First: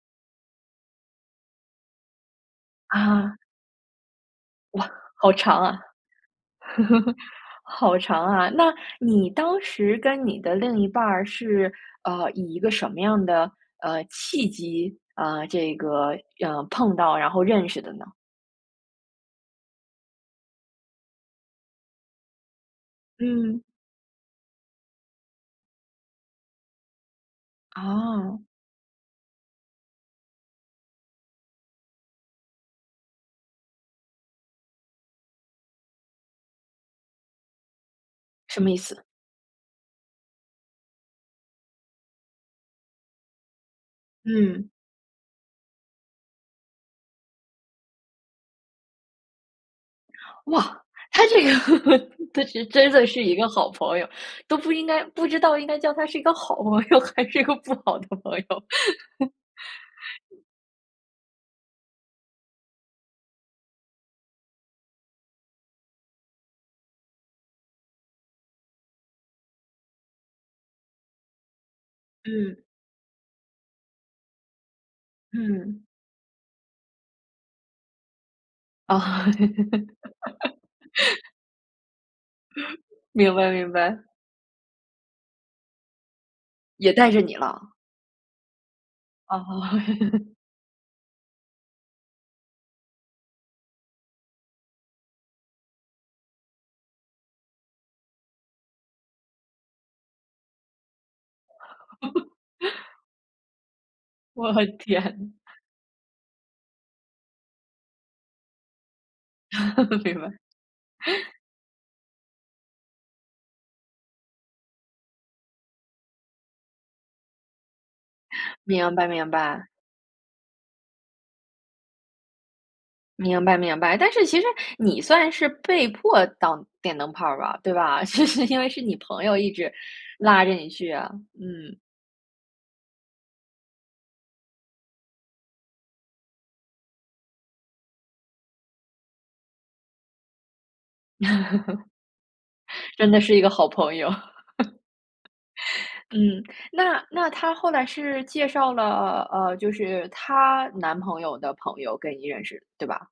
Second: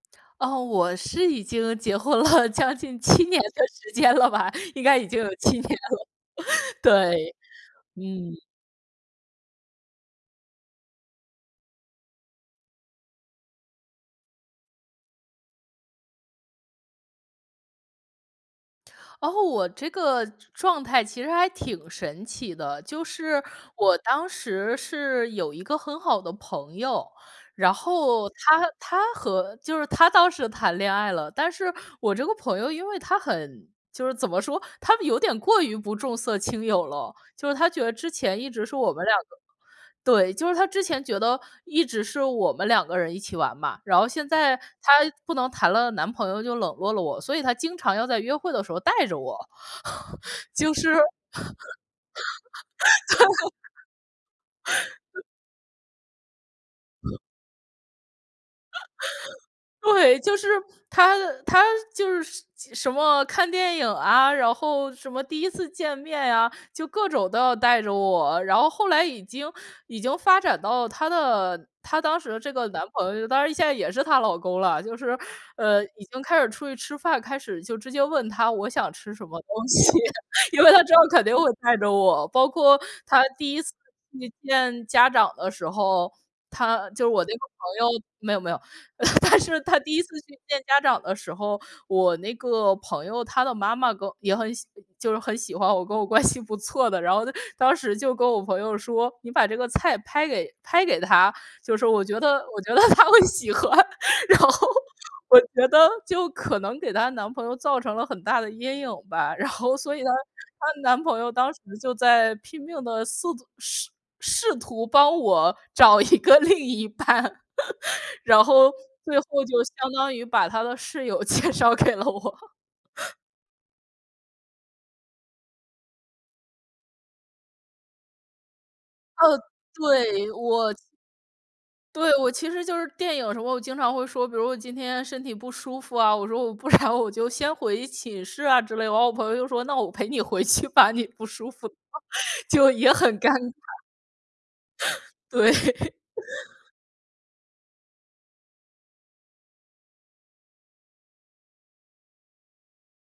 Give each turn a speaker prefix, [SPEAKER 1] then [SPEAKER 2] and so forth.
[SPEAKER 1] 哦，我是已经结婚了将近7
[SPEAKER 2] 啊。
[SPEAKER 1] 年的时间了吧，应
[SPEAKER 2] 哇，
[SPEAKER 1] 该已经
[SPEAKER 2] 好
[SPEAKER 1] 有7
[SPEAKER 2] 长
[SPEAKER 1] 年了。
[SPEAKER 2] 啊，
[SPEAKER 1] 对。
[SPEAKER 2] 好长
[SPEAKER 1] 嗯。
[SPEAKER 2] 啊。那你当时跟你的另一半儿是，呃，以一个什么样的，呃，契机，呃，这个，呃，碰到，然后认识的呢？
[SPEAKER 1] 哦，我这个状状态其实还挺神奇的，就是
[SPEAKER 2] 嗯。
[SPEAKER 1] 我当时是有一个很好的朋友，然后
[SPEAKER 2] 哦。
[SPEAKER 1] 她她和就是她当时谈恋爱了。但是我这个朋友因为她很就是怎么说，她们有点过于不重色轻友了，就是她觉得之前一
[SPEAKER 2] 什
[SPEAKER 1] 直
[SPEAKER 2] 么
[SPEAKER 1] 是
[SPEAKER 2] 意
[SPEAKER 1] 我
[SPEAKER 2] 思？
[SPEAKER 1] 们两个对，就是她之前觉得一直是我们两个人一起玩嘛，然后现在
[SPEAKER 2] 嗯。
[SPEAKER 1] 她不能谈了男朋友就冷落了我，所以她经常要在约会的时候带着我。就
[SPEAKER 2] 哇，
[SPEAKER 1] 是
[SPEAKER 2] 她
[SPEAKER 1] 对。
[SPEAKER 2] 这个，她是真的是一个好朋友，都不应该 不知道应该叫她是一个好朋友，还是一个不好的朋友。
[SPEAKER 1] 对，就 是她她就是什什么看电影啊，然后什么第1次见面啊，就各种都要带着我。然后后来已经已经发展到她的她当时这
[SPEAKER 2] 嗯。
[SPEAKER 1] 个男朋友，当然现在也是她老公了。就是，
[SPEAKER 2] 嗯。
[SPEAKER 1] 呃，已经开始出去吃饭，开始就直接问她我想
[SPEAKER 2] 哦。
[SPEAKER 1] 吃什么东 西，因为她之后肯定会带着我。包括他
[SPEAKER 2] 明白，
[SPEAKER 1] 第1
[SPEAKER 2] 明
[SPEAKER 1] 次
[SPEAKER 2] 白。
[SPEAKER 1] 去见家长的时候，她
[SPEAKER 2] 也
[SPEAKER 1] 就是
[SPEAKER 2] 带着
[SPEAKER 1] 我那
[SPEAKER 2] 你
[SPEAKER 1] 个朋
[SPEAKER 2] 了。
[SPEAKER 1] 友没有，没有。但
[SPEAKER 2] 哦。
[SPEAKER 1] 是他第1次 去见家长的时候，我那个朋友，她的妈妈跟也很喜就是很喜欢我，跟我关系不错的，然后呢，当时就跟我朋友说：“你把这个菜拍给拍给她。”就说：“我觉得我觉得 她会喜欢。”然
[SPEAKER 2] 我
[SPEAKER 1] 后
[SPEAKER 2] 天。
[SPEAKER 1] 我觉得就可能给她男朋友造成了很大的阴影吧。然后所以 呢，
[SPEAKER 2] 明白。
[SPEAKER 1] 她男朋友 当时就在拼命地四图试试图帮我找一个另一半。然后
[SPEAKER 2] 明白，
[SPEAKER 1] 最后
[SPEAKER 2] 明
[SPEAKER 1] 就
[SPEAKER 2] 白。
[SPEAKER 1] 相当于把他的室友介绍给了我。
[SPEAKER 2] 明白，明白，但是其实你算是被迫当电灯泡儿吧，对吧？就是因为是你朋
[SPEAKER 1] 哦，
[SPEAKER 2] 友一直
[SPEAKER 1] 对，
[SPEAKER 2] 拉着你
[SPEAKER 1] 我
[SPEAKER 2] 去啊。嗯。
[SPEAKER 1] 对，我其实就是电影有时候我经常会说，比如我今天身体不舒服啊，我说：“我不然我就先回寝室啊。”之类。然后我朋友就说：“那我陪你回去吧，你不舒服。”就 也
[SPEAKER 2] 真
[SPEAKER 1] 很
[SPEAKER 2] 的
[SPEAKER 1] 尴
[SPEAKER 2] 是一个
[SPEAKER 1] 尬，
[SPEAKER 2] 好朋友。
[SPEAKER 1] 对。
[SPEAKER 2] 嗯，那那她后来是介绍了，呃，就是她男朋友的朋友跟你认识，对吧？